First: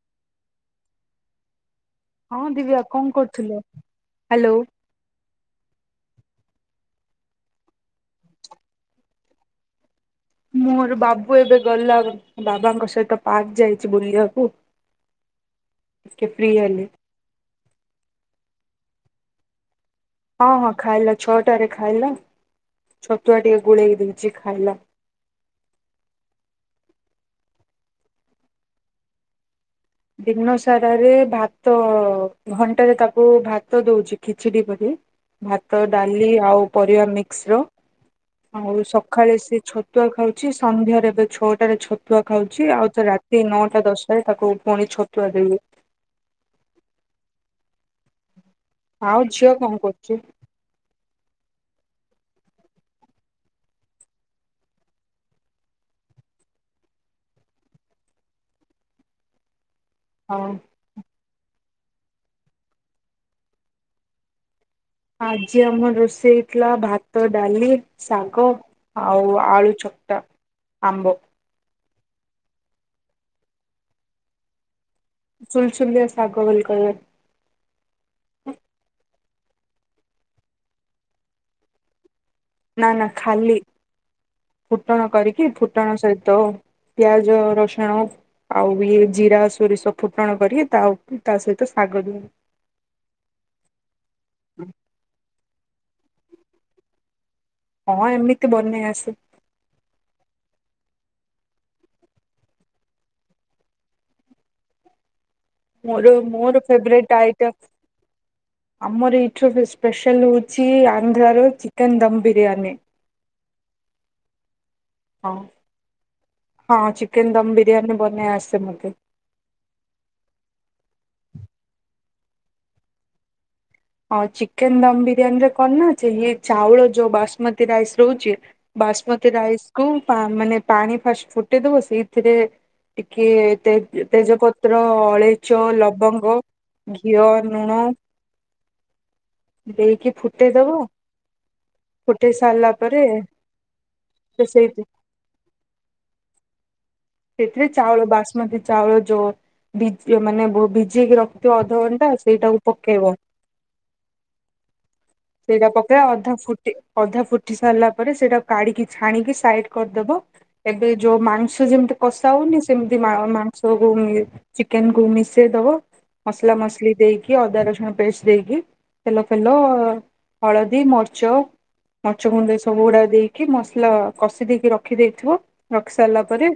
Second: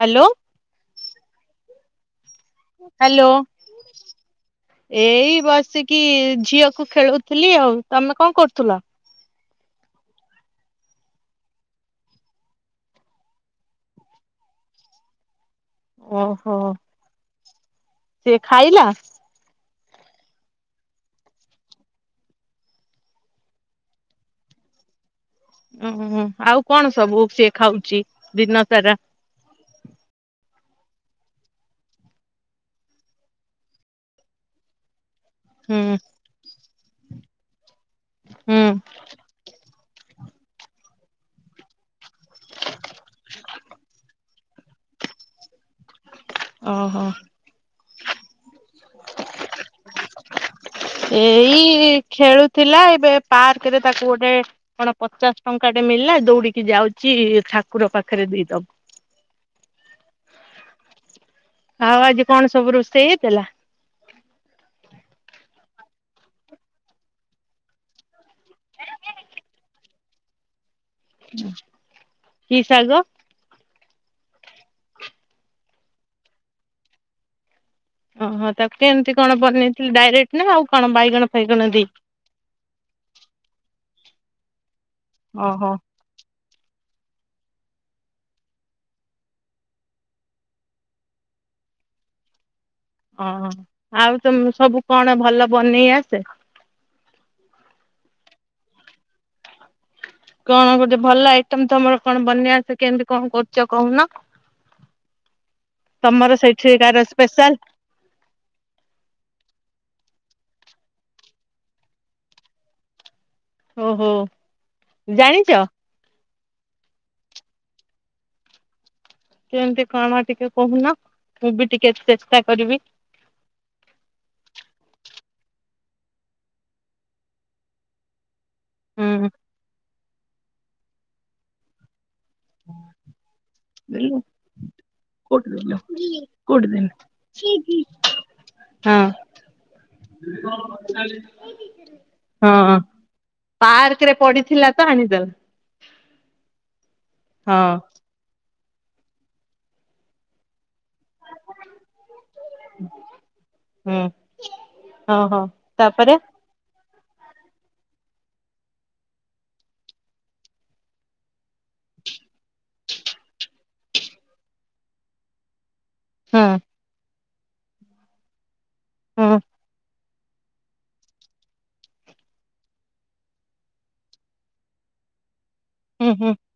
Hello. ହଁ ଦିବ୍ୟା କଣ hello କରୁଥିଲ? ହ୍ୟାଲୋ ଏଇ ବସିକି ଝିଅକୁ ଖେଳୁଥିଲି ଆଉ ତମେ କଣ କରୁଥିଲ। ମୋର ବାବୁ ଏବେ ଗଲା ବାବାଙ୍କ ସହିତ ପାର୍କ ଯାଇଛି ବୁଲିବାକୁ ଟିକେ ଫ୍ରି ହେଲି। ସେଏ ଖାଇଲା। ହଁ ହଁ ଖାଇଲା ଛଅଟାରେ ଖାଇଲା ଛତୁଆ ଟିକେ ଗୋଳେଇକି ଦେଇଛି ଖାଇଲା। ଓ ଆଉ କଣ ସବୁ ସିଏ ଖାଉଛି ଦିନ ସାରା। ଦିନ ସାରାରେ ଭାତ ଘଣ୍ଟାରେ ତାକୁ ଭାତ ଦଉଛି ଖିଚଡି କରି ହୁଁ ଭାତ ଡାଲି ଆଉ ପରିବା ଏକ୍ସ୍ରୋ ହୁଁ। ଆଉ ସକାଳେ ସେ ଛତୁ ଛତୁଆ ଖାଉଛି ସନ୍ଧ୍ୟାରେ ଏବେ ଛଅଟାରେ ଛତୁଆ ଖାଉଛି ଆଉ ତା ରାତି ନଅଟା ଦଶଟାରେ ତାକୁ ପୁଣି ଛତୁଆ ଦେଇ ଓହୋ। ଆଉ ଝିଅ କଣ କରୁଛି? ଏଇ ଖେଳୁଥିଲା ଏବେ ପାର୍କରେ ତାକୁ ଗୋଟେ କଣ ପଚାଶ ଟଙ୍କା ଟେ ମିଳିଲା ଦୌଡିକି ଯାଉଛି ଠାକୁର ପାଖରେ ଦେଇଦବ। ହଁ। ଆଉ ଆଜି କଣ ସବୁ ରୋଷେଇ ହେଇଥିଲା? ଆଜି ଆମର ରୋଷେଇ ହେଇଥିଲା ଭାତ, ଡାଲି, ଶା ଆଉ ଆଳୁ ଚ ଟା। ହୁଁ। କି ଶାଗ? ସୁଲସଲିଆ ଶାଗ ବୋଲି କହିଆକୁ ଓହୋ ତାକୁ କେନ୍ତି କଣ ବନେଇଥିଲି ଡାଇରେକ୍ଟ ନା ଆଉ କଣ ବାଇଗଣ ଫାଇଗଣ ବି। ନା ନା ଖାଲି। ଫୁଟଣ କରିକି ଓହୋ ଫୁଟଣ ସହିତ ପିଆଜ ରସୁଣ ଆଉ ଇଏ ଜିରା ସୋରିଷ ଫୁଟଣ କରି ତା ତା ସହିତ ଶାଗ ଦି ଓ ଆଉ ତମ ସବୁ କଣ ଭଲ ବନେଇ ସେ ହଁ ଏମିତି ବନେଇ ଆସେ। କଣ ଗୋଟେ ଭଲ ଆଇଟମ ତମର କଣ ବନେଇ ଆସେ କେମିତି କଣ କରୁଛ କହୁନ? ମୋର ତମର ମୋର ସେଇଠିକାର ଫବ୍ରାଇଟ ଆଇଟମ, ସ୍ପେଶାଲ ଆମର ଏଠି ସ୍ପେସିଆଲ ହେଉଛି ଆନ୍ଧ୍ରାର ଚିକେନ୍ ଦମ୍ ବିରିୟାନୀ। ଓହୋ। ହଁ ଜାଣିଛ। ହଁ ଚିକେନ ଦମ ବିରିୟାନୀ ବନେଇ ଆସେ ମତେ। କେମିତି କଣ ଟିକେ କହୁନ, ମୁଁ ବି ଟିକେ ଚେଷ୍ଟା କରିବି। ଆଉ ଚିକେନ ଦମ ବିରିୟାନୀ ରେ କଣ ନା ଅଛି ଇ ଚାଉଳ ଯୋଉ ବସୁମତୀ ରାଇସ୍ ରହୁଛି ହୁଁ। ବାସମତୀ ରାଇସ୍ କୁ ପା ମାନେ ପାଣି ଫାଷ୍ଟ ଫୁଟେ ଦବ ସେ ଏଥିରେ ଟିକିଏ ଦେଲୁ ତେଜପତ୍ର, କୋଉଠି ଅଳେଇଚ, ଦେଲୁ ଲବଙ୍ଗ, କୋଉଠି ଦେଲୁ? ଘିଅ, ଲୁଣ ହଁ ଦେଇକି ଫୁଟେଇଦବ, ଫୁଟେଇ ସାରିଲା ହଁ ପରେ ପାର୍କ ରେ ସେ ପଡିଥିଲା ତ ସେଇଥୁ ଆଣିଦେଲ ହଁ ସେଥିରେ ଚାଉଳ ବାସୁମତି ଚାଉଳ ଯୋ ମାନ ଭି ଭି ଯିଏକି ରଖିଥିବ ଅଧଘଣ୍ଟା ସେଇଟାକୁ ପକେଇବ। ହୁଁ। ଓହୋ ସେଇଟା ପକେଇବା ତାପରେ ଅଧା ଫୁଟି ଅଧା ଫୁଟି ସାରିଲା ପରେ ସେଇଟା କାଢିକି ଛାଣିକି ସାଇଡ କରିଦବ, ଏବେ ଯୋଉ ମାଂସ ଯେମିତି କଷା ହଉନି, ସେମତି ମା ମାଂସକୁ ଚିକେନ କୁ ମିଶେଇଦବ ହଁ ମସଲା ମସଲି ଦେଇକି କି ଅଦା ରସୁଣ ପେଷ୍ଟ ଦେଇକି ତେଲ ହଁ ଫେଲ ହଳଦୀ ମରିଚ ମଚ ଗୁଣ୍ଡ ଏଇ ସବୁଗୁଡା ଦେଇକି ମସଲା କଷି ଦେଇକି ରଖିଦେଇଥିବ। ହୁଁ ରଖିସାରିଲା ହୁଁ ପରେ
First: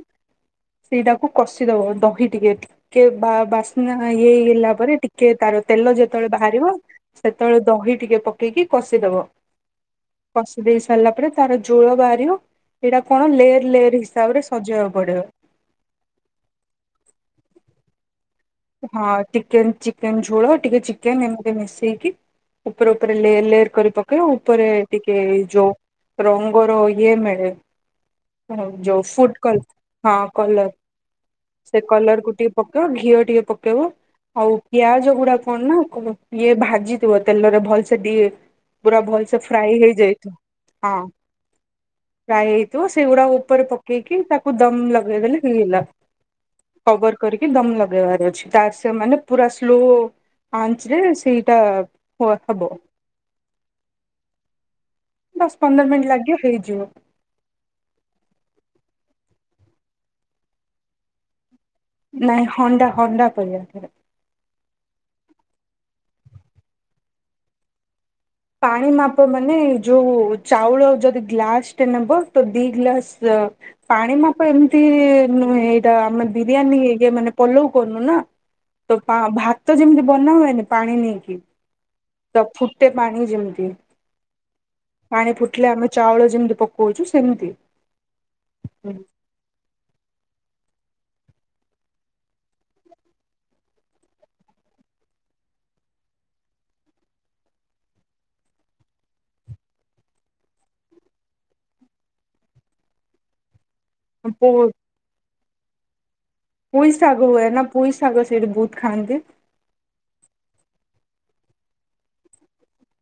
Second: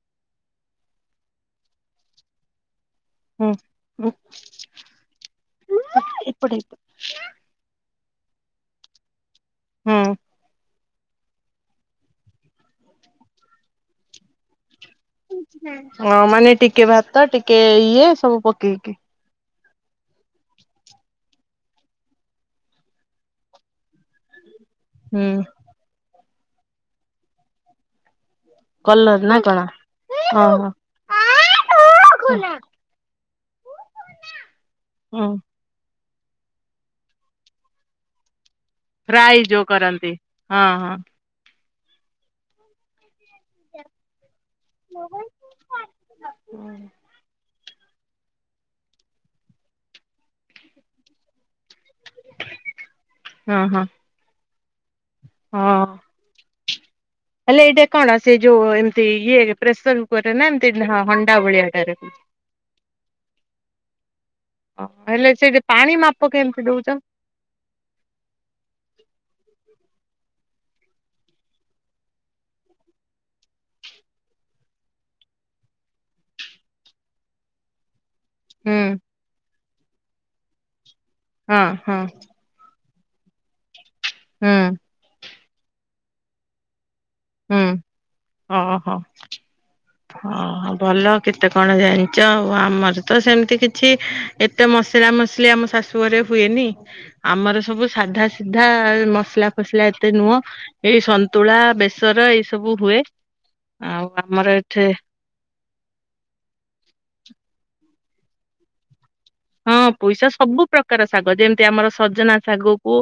ସେଇଟାକୁ କଷିଦବ ଦହି ଟିକେ ଟିକେ ବା ହୁଁ। ବାସ୍ନା ଇଏ ହେଲା ପରେ ଟିକେ ତାର ତେଲ ଯେତେବେଳେ ଏପଟେ ବାହାରିବ ଏପଟେ ସେତେବେଳେ ଦହି ଟିକେ ପକେଇକି କଷିଦବ। କଷି ଦେଇ ସା ରିଲା ପରେ ତାର ଝୋଳ ବାହାରିବ ଏଇଟା କଣ ଲେଏରେ ଲେଏରେ ହିସାବରେ ସଜା ହବ। ହଁ ମାନେ ଟିକେ ଭାତ ଟିକେ ଏଇ ସବୁ ପକେଇକି ହଁ ଚିକେନ୍। ଚିକେନ୍ ଝୋଳ ଟିକେ ଚିକେନ୍ ଏମିତି ମିଶେଇକି ଉପରେ ଉପରେ ଲେୟର ଲେୟର କରି ପକେଇବୁ। ଉପରେ ଟିକେ ହୁଁ ଯୋ ରଙ୍ଗର ଇଏ ମେ ହ ଯୋଉ କଲର ନା ଫୁଟ କଣ କଲ୍ ହଁ କଲର ଓହୋ। ସେ କଲରକୁ ଟିକେ ପକେଇବ ଘିଅ ଟିକେ ପକେଇବ ଆଉ ପିଆଜ ହୁଁ ଗୁଡା କଣନା ଇଏ ଭାଜିଥିବ ତେଲରେ ଭଲସେ ଟିକେ। ଫ୍ରାଇ ଯୋଉ କରନ୍ତି ହଁ ହଁ। ଫ୍ରାଇ ହେଇଥିବ ସେଗୁଡା ଉପରେ ପକେଇ କି ତା କୁଦମ ଲଗେଇ ଦେଲେ ହେଇହେଲା କଭର କରି କିଦମ ଲଗେଇବାର ଅଛି। ତାର ସେ ମାନେ ପୁରା ସ୍ଲୋ ଆଞ୍ଚ୍ ରେ ସେଇଟା ହୁଏ ହବ। ହଁ ହଁ ଦଶ ପନ୍ଦର ହଁ। ମିନିଟ୍ ଲାଗିବ ହେଇଯିବ। ହେଲେ ଏଇଟା କଣ ସେ ଯୋଉ ଏମିତି ଇଏ ପ୍ରେସର କୁକରରେ ନା ଏମତି ହଣ୍ଡା ଭଳିଆ। ନାଇଁ ହଣ୍ଡା ହଣ୍ଡା କରିବା ଥରେ। ହେଲେ ସେ ପାଣି ମା ତ କେମିତି ଦୋଉଚ? ପାଣି ମାପ ମାନେ ଯୋଉ ଚାଉଳ ଯଦି ଗ୍ଲାସଟେ ନେବ ତ ଦିଇ ଗ୍ଲାସ ପାଣି ମାପ ଏମିତି ନୁହେଁ ଏଇଟା ଆମେ ବିରିୟାନୀଇ ଇଏ ମାନେ ପଲୋଉ କରନୁ ନା। ହୁଁ ତ ପା ଭା ତ ଯେମିତି ବନା ହୁଏନି ପାଣି ନି ହଁ ହଁ। ପାଣି ଯେମିତି। ହୁଁ। ପାଣି ଫୁଟିଲେ ଆମ ଚାଉଳ ଯେମିତି ପକ ହୁଁ ଓ ହୋ। ହଁ ଭଲ କେତେ କଣ ଜାଣିଛ ଆଉ ଆମର ତ ସେମିତି କିଛି ଏତେ ମସଲା ମସଲି ଆମ ଶାଶୁ ଘରେ ହୁଏନି ଆମର ସବୁ ସାଧା ସିଧା ମସଲା ଫସଲା ଏତେ ନୁହଁ ଏଇ ସନ୍ତୁଳା ବେସର ଏଇ ସବୁ ହୁଏ। ଆପ ଛ ପୁଇସ [unintelligible] ନା ପୁଇସ ଶାଗ ସେଇଠି ଦି ଖାଆନ୍ତି। ହଁ ପଇସା ସବୁ ପ୍ରକାର ଶାଗ ଯେମିତି ଆମର ସଜନା ଶାଗକୁ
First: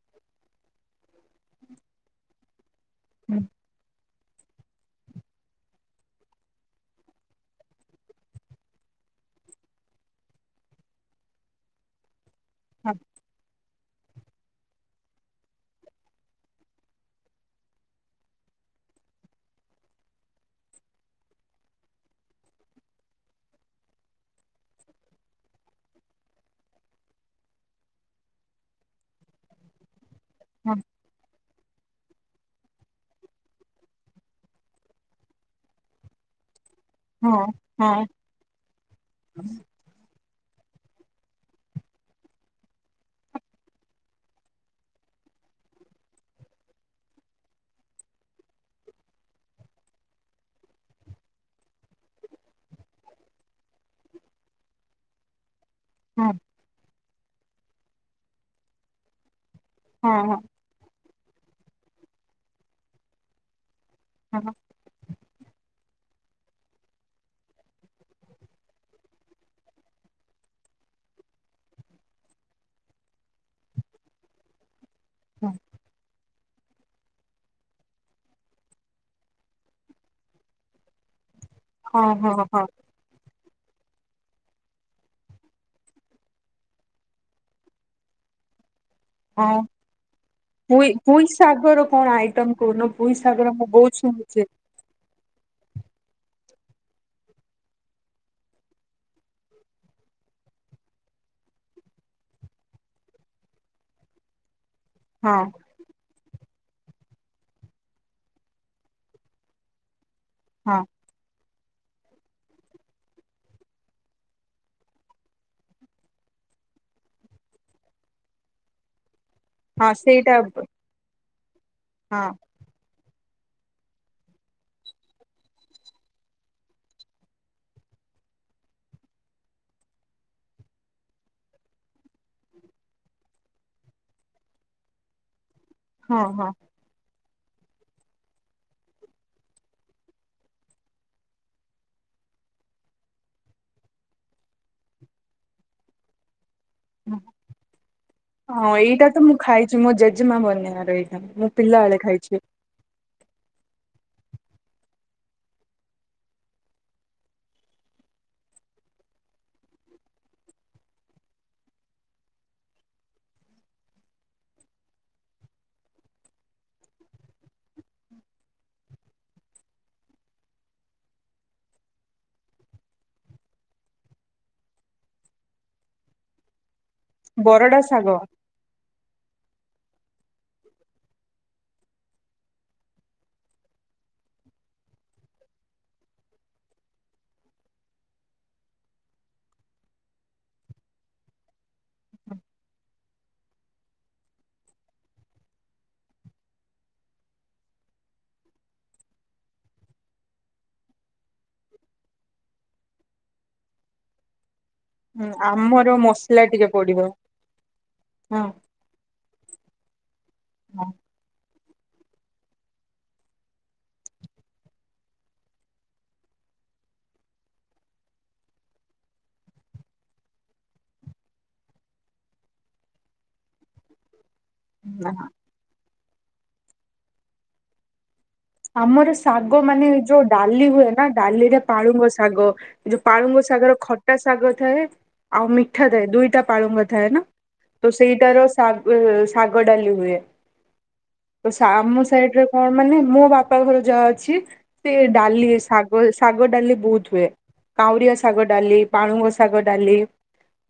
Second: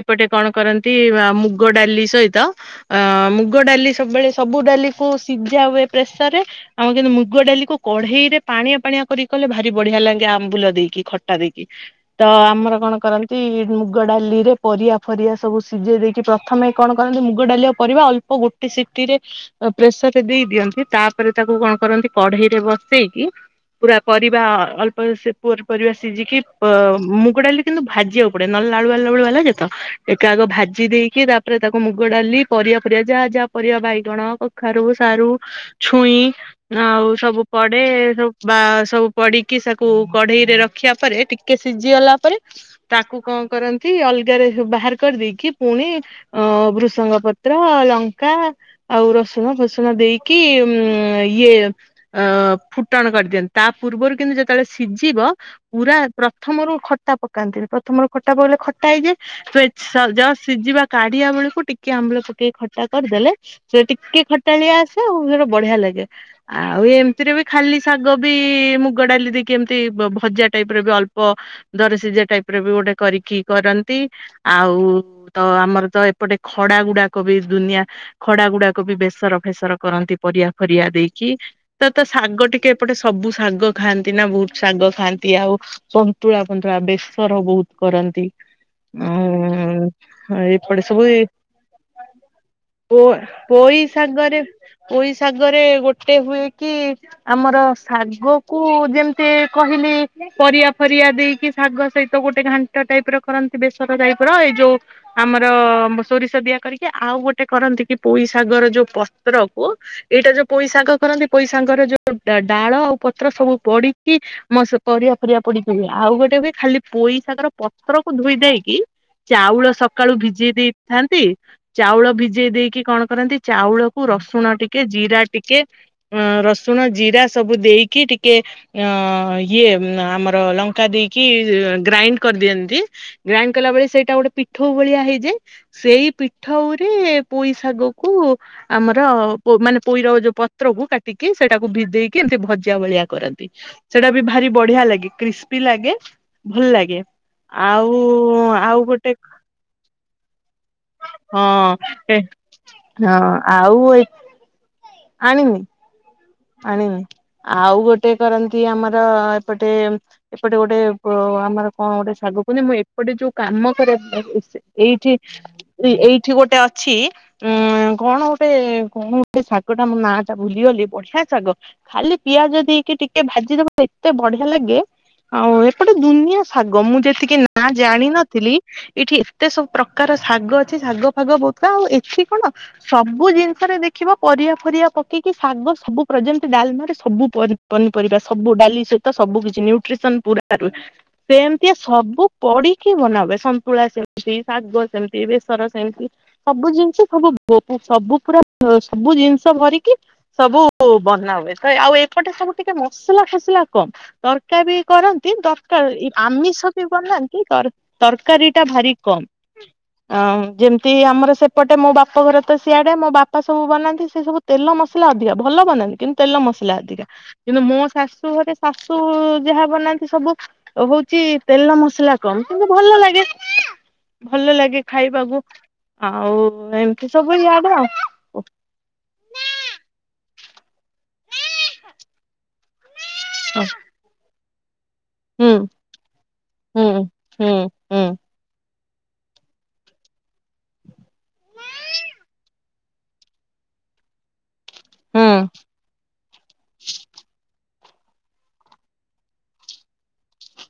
ଏପଟେ କଣ କରନ୍ତି ମୁଗ ଡାଲି ସହିତ ଅ ମୁଗ ଡାଲି ସବୁବେଳେ ସବୁ ଡାଲି ସହ ସିଝା ହୁଏ ପ୍ରେସର ରେ ଆମର କିନ୍ତୁ ମୁଗ ଡାଲିକୁ କଢେଇ ରେ ପାଣିଆ ପାଣିଆ କରି କଲେ ଭାରି ବଢିଆ ଲାଗେ ଆମ୍ବୁଲ ଦେଇକି ଖଟଟା ଦେଇକି। ତ ଆମର କଣ କରନ୍ତି? ମୁଗ ଡାଲି ରେ ପରିବା ଫରିିବା ସବୁ ସିଝେଇ ଦେଇକି ପ୍ରଥମେ କଣ କରନ୍ତି ମୁଗ ଡାଲି ପରିବା ଅଳ୍ପ ଗୋଟେ ସିଟିରେ ପ୍ରେସର ରେ ଦେଇଦିଅନ୍ତି ତାପରେ ତାକୁ କଣ କରନ୍ତି କଢେଇରେ ବସେଇକି ପୁରା ପରିବା ଅଳ୍ପ ସେ ପୁଅର ପରିବା ସିଝିକି ମ ମୁଗ ଡାଲି କିନ୍ତୁ ଭାଜିକି ପଡେ ନହଲେ ଲାଳୁ ବା ଲାଳୁ ବାଲା ତ ଏଇଟା ଆଗ ହଁ ଭାଜି ଦେଇକି ତାପରେ ତାକୁ ମୁଗ ମୁଗ ଡାଲି ପରିବା ଫରିବା ଯାହା ଯାହା ପରିବା ବାଇଗଣ କଖାରୁ ସାରୁ ଛୁଇଁ ଆଉ ସବୁ ହଁ ପଡେ ହଁ ସବୁ ବା ସବୁ ପଢିକି ତାକୁ କଢେଇରେ ରଖିବା ପରେ ଟିକେ ସିଝିଗଲା ପରେ ତାକୁ କଣ କରନ୍ତି ଅଲଗାରେ ବାହାର କରିଦେଇକି ପୁଣି ଅ ଭୃଷଙ୍ଗ ପତ୍ର ଲଙ୍କା ଆଉ ରସୁଣ ଫସୁଣ ଦେଇକି ଉ ଇଏ ଫୁଟଣ କରିଦିଅନ୍ତି ତା ପୂର୍ବରୁ କିନ୍ତୁ ଯେତେବେଳେ ସିଝିବ। ପୁରା ହଁ ପ୍ରଥମରୁ ଖ ଖଟା ପକାନ୍ତିି ପ୍ରଥମରୁ ଖଟା ପକେଇଲେ ଖଟା ହେଇଯି ହଁ ଯଉ ହଁ ସିଝିବା କାଢିବା ବେଳକୁ ଟିକେ ଆମ୍ୱୁଲ ପକେଇକ ଖଟା କରିଦେଲେ ସେ ଟିକେ ହଁ ଖଟାଳିଆ ଆସେ ଆଉ ବଢିଆ ଲାଗେ ଆଉ ଏମିତିରେ ବି ଖାଲି ଶାଗ ବି ମୁଗ ଡାଲି ଦେଇକି କେମିତି ଭଜା ଟାଇପରେ ବି ଅପ୍ଳ ଦରସିଝା ଟାଇପ ରେ ବି ଗୋଟେ କରିକି କରନ୍ତି ଆଉ ତ ଆମର ତ ଏ ପଟେ ଖଡା ଗୁଡାକ ବି ଦୁନିଆ ଖଡା ଗୁଡାକ ବି ବେସର ଫେସର କରନ୍ତି ପରିବା ଫରିବା ଦେଇକି ତ ତ ହଁ ହଁ ଶାଗ ହଁ ଟିକେ ଏପଟେ ସବୁ ଶାଗ ଖାଆନ୍ତି। ଏଇଟି ନା ବହୁତ ଶାଗ ଖାଆନ୍ତି ଆଉ ସନ୍ତୁଳା ଫନ୍ତୁଳା ବେସର ବହୁତ କରନ୍ତି। ହଁ ହ ଏପଟେ ପୋଇ ସବୁ ଏ ପୋଇ ଶାଗର କଣ ଆଇଟମ କହୁନ ପୋଇ ଶାଗର ମୁଁ ପୋଇ ବହୁତ ଶାଗରେ ଶୁଣିଛି ପୋଇ ଶାଗରେ ଗୋଟେ ଗୋତେ ହୁଏ କି ଆମର ଶାଗ କ ଯେମିତି କହିଲି ପରିବା ଫରିଆ ଦେଇକି ଶାଗ ସହିତ ଗୋଟେ ଘାଣ୍ଟ ଟାଇପ ର କରନ୍ତି ବେସର ଟାଇପ ର ଏଇ ଯୋଉ? ହଁ ଆମର ସୋରିଷ ଦିଆ କରିକି ଆଉ ଗୋଟେ କରନ୍ତି କି ପୋଇ ସାଗର ଯୋଉ ପତ୍ରକୁ ଏଇଟା ଯୋଉ ପଇସା ହଁ କ କରନ୍ତି ପଇସା ସାଙ୍ଗର ଯୋଉ ଡାଳ ଆଉ ପତ୍ର ସବୁ ପଡିକି ମ ପର ପରିବା ପଡିକି ହୁଏ ଆଉ ଗୋଟେ ହୁଏ ଖାଲି ପୋଇଶାଗର ପତ୍ରକୁ ଧୋଇ ଦେଇକି ଚାଉଳ ହଁ ସକାଳୁ ସେଇଟା ଭିଜେଇ ଦେଇଥାନ୍ତି। ଚାଉଳ ହଁ ଭିଜେଇ ଦେଇକି କଣ? କରନ୍ତି ଚାଉଳକୁ ରସୁଣ ଟିକେ ଜିରା ଟିକେ ଅ ରସୁଣ ଜିରା ସବୁ ଦେଇକି ଟିକେ ଟେ ଅ ଇଏ ଆମର ଲଙ୍କା ଦେଇକି ଗ୍ରାଇଣ୍ଡ କରିଦିଅନ୍ତି। ଗ୍ରାଇଣ୍ଡ କଲା ବଳେ ସେଇଟା ଗୋଟେ ପିଠ ଭଳିଆ ହେଇଯାଏ। ସେଇ ହଁ ହଁ ପିଠଉରେ ପୋଇ ଶାଗ କ ଆମର ମାନେ ପୋଇର ଯୋଉ ପତ୍ର କୁ କାଟିକି ସେଇଟାକୁ ଭ ଦେଇେଇକି ଏମିତି ଭଜା ଭଳିଆ। କରନ୍ତି ସେଟା ବି ଭାରି ବଢିଆ ଲାଗେ କ୍ରିସ୍ପି ଲାଗେ ଭଲ ଲାଗେ ଆଉ ଆଉ ଗୋଟେ ମା ବନ୍ୟ ହଁ ହଁ। ଆଉ ଏ ଆଣିନି ଆଣିନି ଆଉ ଗୋଟେ କରନ୍ତି ଆମର ଏପଟେ ଏପଟେ ଗୋଟେ ଆମର କଣ ଗୋଟେ ଶାଗ କୁହନି ମୁଁ ଏପଟେ ଯୋଉ କାମ କରେ ଏଇଠି ଏଇଠି ଗୋଟେ ଅଛି ଉଁ କଣ ଗୋଟେ କଣ ଗୋଟେ ଶାଗ ଟା ମୋ ନା ଟା ଭୁଲିଗଲି ବଢିଆ। ଶାଗ ଖାଲି ପିଆଜ ଦେଇକି ଟିକେ ଭାଜିଦବା ଏତେ ବଢିଆ ଲାଗେ ଆଉ ଏପଟେ ଦୁନିଆ ଶାଗ ମୁଁ ସେତିକି ନା ବରଡା ଶାଗ ଜାଣିନଥିଲି ଏଠି ଏତେ ସବୁ ପ୍ରକାର ଶାଗ ଅଛି ଶାଗ ଫାଗ ବହୁତ କ ଆଉ ଏଠି କଣ ସବୁ ଜିନିଷରେ ଦେଖିବ ପରିବା ଫରିିବା ପକେଇକି ଶାଗ ସବୁ। ଯେମିତି ଡାଲମା ସବୁ ପନ ପନିପରିବା ସବୁ ଡାଲି ସହିତ ସବୁ କିଛି ନ୍ୟୁଟ୍ରିସନ ପୁରା ରୁହ ସେମିତିଆ ସବୁ ପଡିକି ବନାବେ ସନ୍ତୁଳା ସେମତି ଶାଗ ସେମିତି ବେସର ସେମିତି ସବୁ ଜିନିଷ ସବୁ ସବୁ ପୁରା ସବୁ ଜିନିଷ ଭରିକି ସବୁ? ହ ବନା ହୁଏ ତ ଆଉ ଏପଟେ ସବୁ ଟିକେ ମସଲା ଫସିଲଲା କମ ତରକା ବି କରନ୍ତି ଆମର ତରକାରି ମସଲା ଟିକେ ଆମିଷ ବି ପଡିବ ବନାନ୍ତି ତରକାରୀ ଟା ଭାରି କମ୍ ଯେମିତି ଆମର ସେ ପଟେ ମୋ ବାପ ଘରେ ତ ସିଆଡେ ମୋ ବାପା ସବୁ ବନାନ୍ତି ସେ ସବୁ ତେଲ ମସଲା ଅଧିକ। ଭଲ ବନାନ୍ତି କିନ୍ତୁ ତେଲ ମସଲା ଅଧିକା କିନ୍ତୁ ମୋ ଶାଶୁ ଘରେ ଶାଶୁ ଯାହା ବନାନ୍ତି ସବୁ ହଉଛି ତେଲ ମସଲା କମ କିନ୍ତୁ ଭଲ ଲାଗେ। ଭଲ ଲାଗେ ହଁ ଖାଇବାକୁ। ଆଉ ଏମିତି ସବୁ ଇଆଡେ ଆଉ। ଆମର ଶାଗ ମାନେ ଯୋଉ ଡାଲି ହୁଏ। ନା ଡାଲିରେ ପାଳୁଙ୍ଗ ଶାଗ ଯୋଉ ପାଳୁଙ୍ଗ ଶାଗର ଖଟା ଶାଗ ଥାଏ। ଆଉ ମିଠା ଥାଏ ଦୁଇଟା ପାଳୁଙ୍ଗ ହୁଁ ଥାଏ ନା ହୁଁ ତ ହୁଁ ସେଇଟାର ଶାଗ ଉ ଶାଗ ଡାଲି ହୁଏ। ତ ଆମ ସାଇଡରେ କଣ ମାନେ ମୋ ବା ବାପା ଘର ଯାହା ଅଛି ସେ ହୁଁ ଡାଲି ଶାଗ ଶାଗ ଡାଲି ବୋହୁତ ହୁଏ କାଉରିଆ ଶାଗ ଡାଲି, ପାଳୁଙ୍ଗ ଶାଗ ଡାଲି,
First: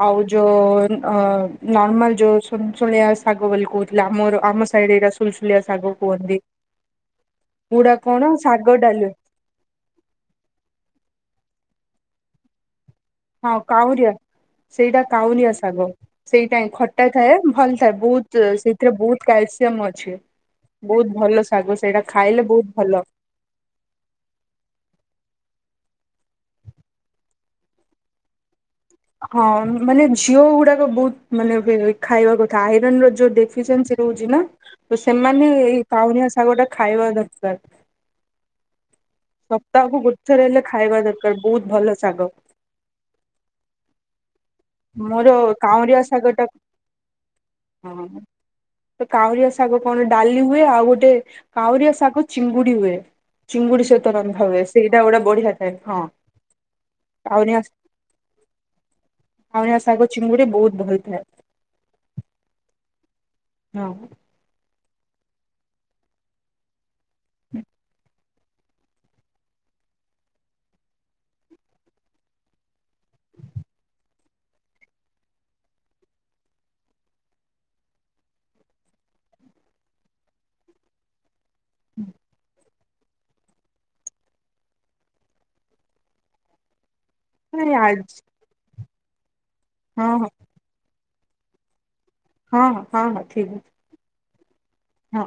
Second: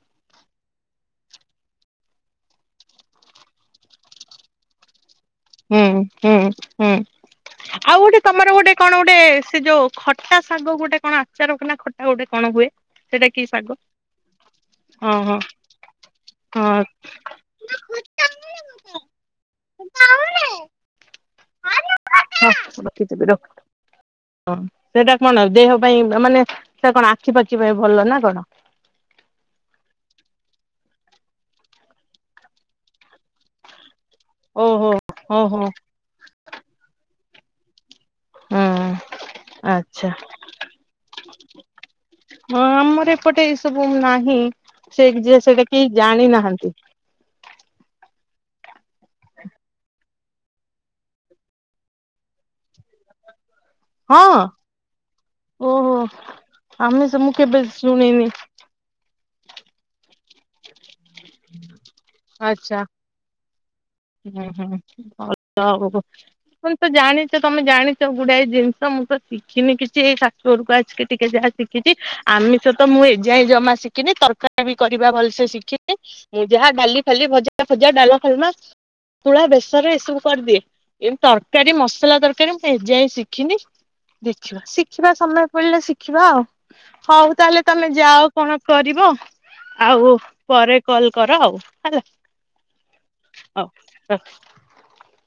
ଆଉ ଯଅ ଅ ନର୍ମାଲ ଯୋଉ ଶୁନଶୁନିଆ ଶାଗ ବୋଲି କୋହୁଥିଲେ ଆମର ଆମ ସାହିରେ ଏଇରା ସବ ହୁଁ ହୁଁ ହୁଁ। ଗୁଡା ଆଉ ଗୋଟେ କଣ ତମର ଶାଗ ଗୋଟେ କଣ ଡାଲି ଗୋଟେ ସେ ଯୋଉ ଖଟା ଶାଗକୁ ଗୋଟେ କଣ ଆଚାର କେ ଖଟା ଗୋଟେ କଣ ହୁଏ? ସେଇଟା କି ହଁ ଶାଗ କାଉଁରିଆ ସେଇଟା ହଁ ହଁ କାଉଁରିଆ ଶାଗ ସେଇଟା ହିଁ ହଁ ଖଟାଥାଏ ଭଲଥାଏ ବୋହୁତ ସେଇଥିରେ ବୋହୁତ କ୍ୟାଲସିୟମ ଅ ଛି ବୋ ହଁ ରଖିଥିବି ରଖ ସେଇଟା କଣ ଦେହ ପାଇଁ ମାନେ ସେ କଣ ଆଖି ପାଖି ପାଇଁ ଭଲ ନା କଣ? ହଁ ମାନେ ରହୁଚି ନା ଓହୋ ତ ହଉ ସେମାନେ ହଉ। ସାତ ହୁଁ ସପ୍ତାହକୁ ଆଚ୍ଛା ଗୋଟେ ଥର ହେଲେ ଖାଇବା ଦରକାର ବୋହୁତ ଭଲ ଶାଗ। ହଁ ଆମର ଏପଟେ ଏଇ ସବୁ ନାହିଁ। ସେ ମୋର ଯେ ସେଇଟା କେହି କାଉଁରିଆ ଶାଗ ଟା ଜାଣିନାହାନ୍ତି। ହଁ ତ କାଉରିଆ ଶାଗ କଣ ଡାଲି ହୁଏ ଆଉ ଗୋଟେ କାଉରିଆ ଶାଗ ଚିଙ୍ଗୁଡି ହୁଏ। ଚିଙ୍ଗୁଡି ସହିତ ହଁ। ରନ୍ଧାହୁଏ ସେଇଟା ଗୋଟେ ବଢିଆ ଥାଏ ଓହୋ। ହଁ ଆମେ ସେ ମୁଁ କେବେ କାଉଁନିଆ ଶା ଶୁଣିନି। କାଉଁରିଆ ଶାଗ ଚିଙ୍ଗୁଡି ବୋହୁତ ଭଲ ଥାଏ। ହଁ ଉଁ ହୁଁ। ଭଲ ଆଉ। ତ ଜାଣିଚ ତମେ ଜାଣିଚ ଗୁଡାଏ ଜିନିଷ ମୁଁ ତ ଶିଖିନି କିଛି ଏଇ ଶାଶୁଘରକୁ ଆସିକି ଟିକେ ଯାହା ଶିଖିଛି ଆମିଷ ତ ମୁଁ ଏ ଯାଏଁ ଜମା ଶିକିନି ତରକାରୀ ବି କରିବା ଭଲ ଭଲସେ ଶିଖିନି ମୁଁ ଯାହା ଡାଲି ଫାଲି, ଭଜା ଫଜା, ଡାଲମା ଫାଲମା, ସନ୍ତୁଳା, ବେସର, ଏସବୁ କରିଦିଏ। ତରକାରୀ ମସଲା ତରକାରୀ ଏ ଯାଏଁ ଶିଖିନି ଦେଖିବା ଶିଖି ହୋଉ ତାହେଲେ ନାଇଁ ତମେ ଆଜି ଯାଅ କଣ କରିବ ହଁ ଆଉ। ପରେ କଲ କର ଆଉ ହେଲା। ହଁ ହଁ ହଁ ହଁ ଠିକ ଅଛି। ହଉ। ହଁ।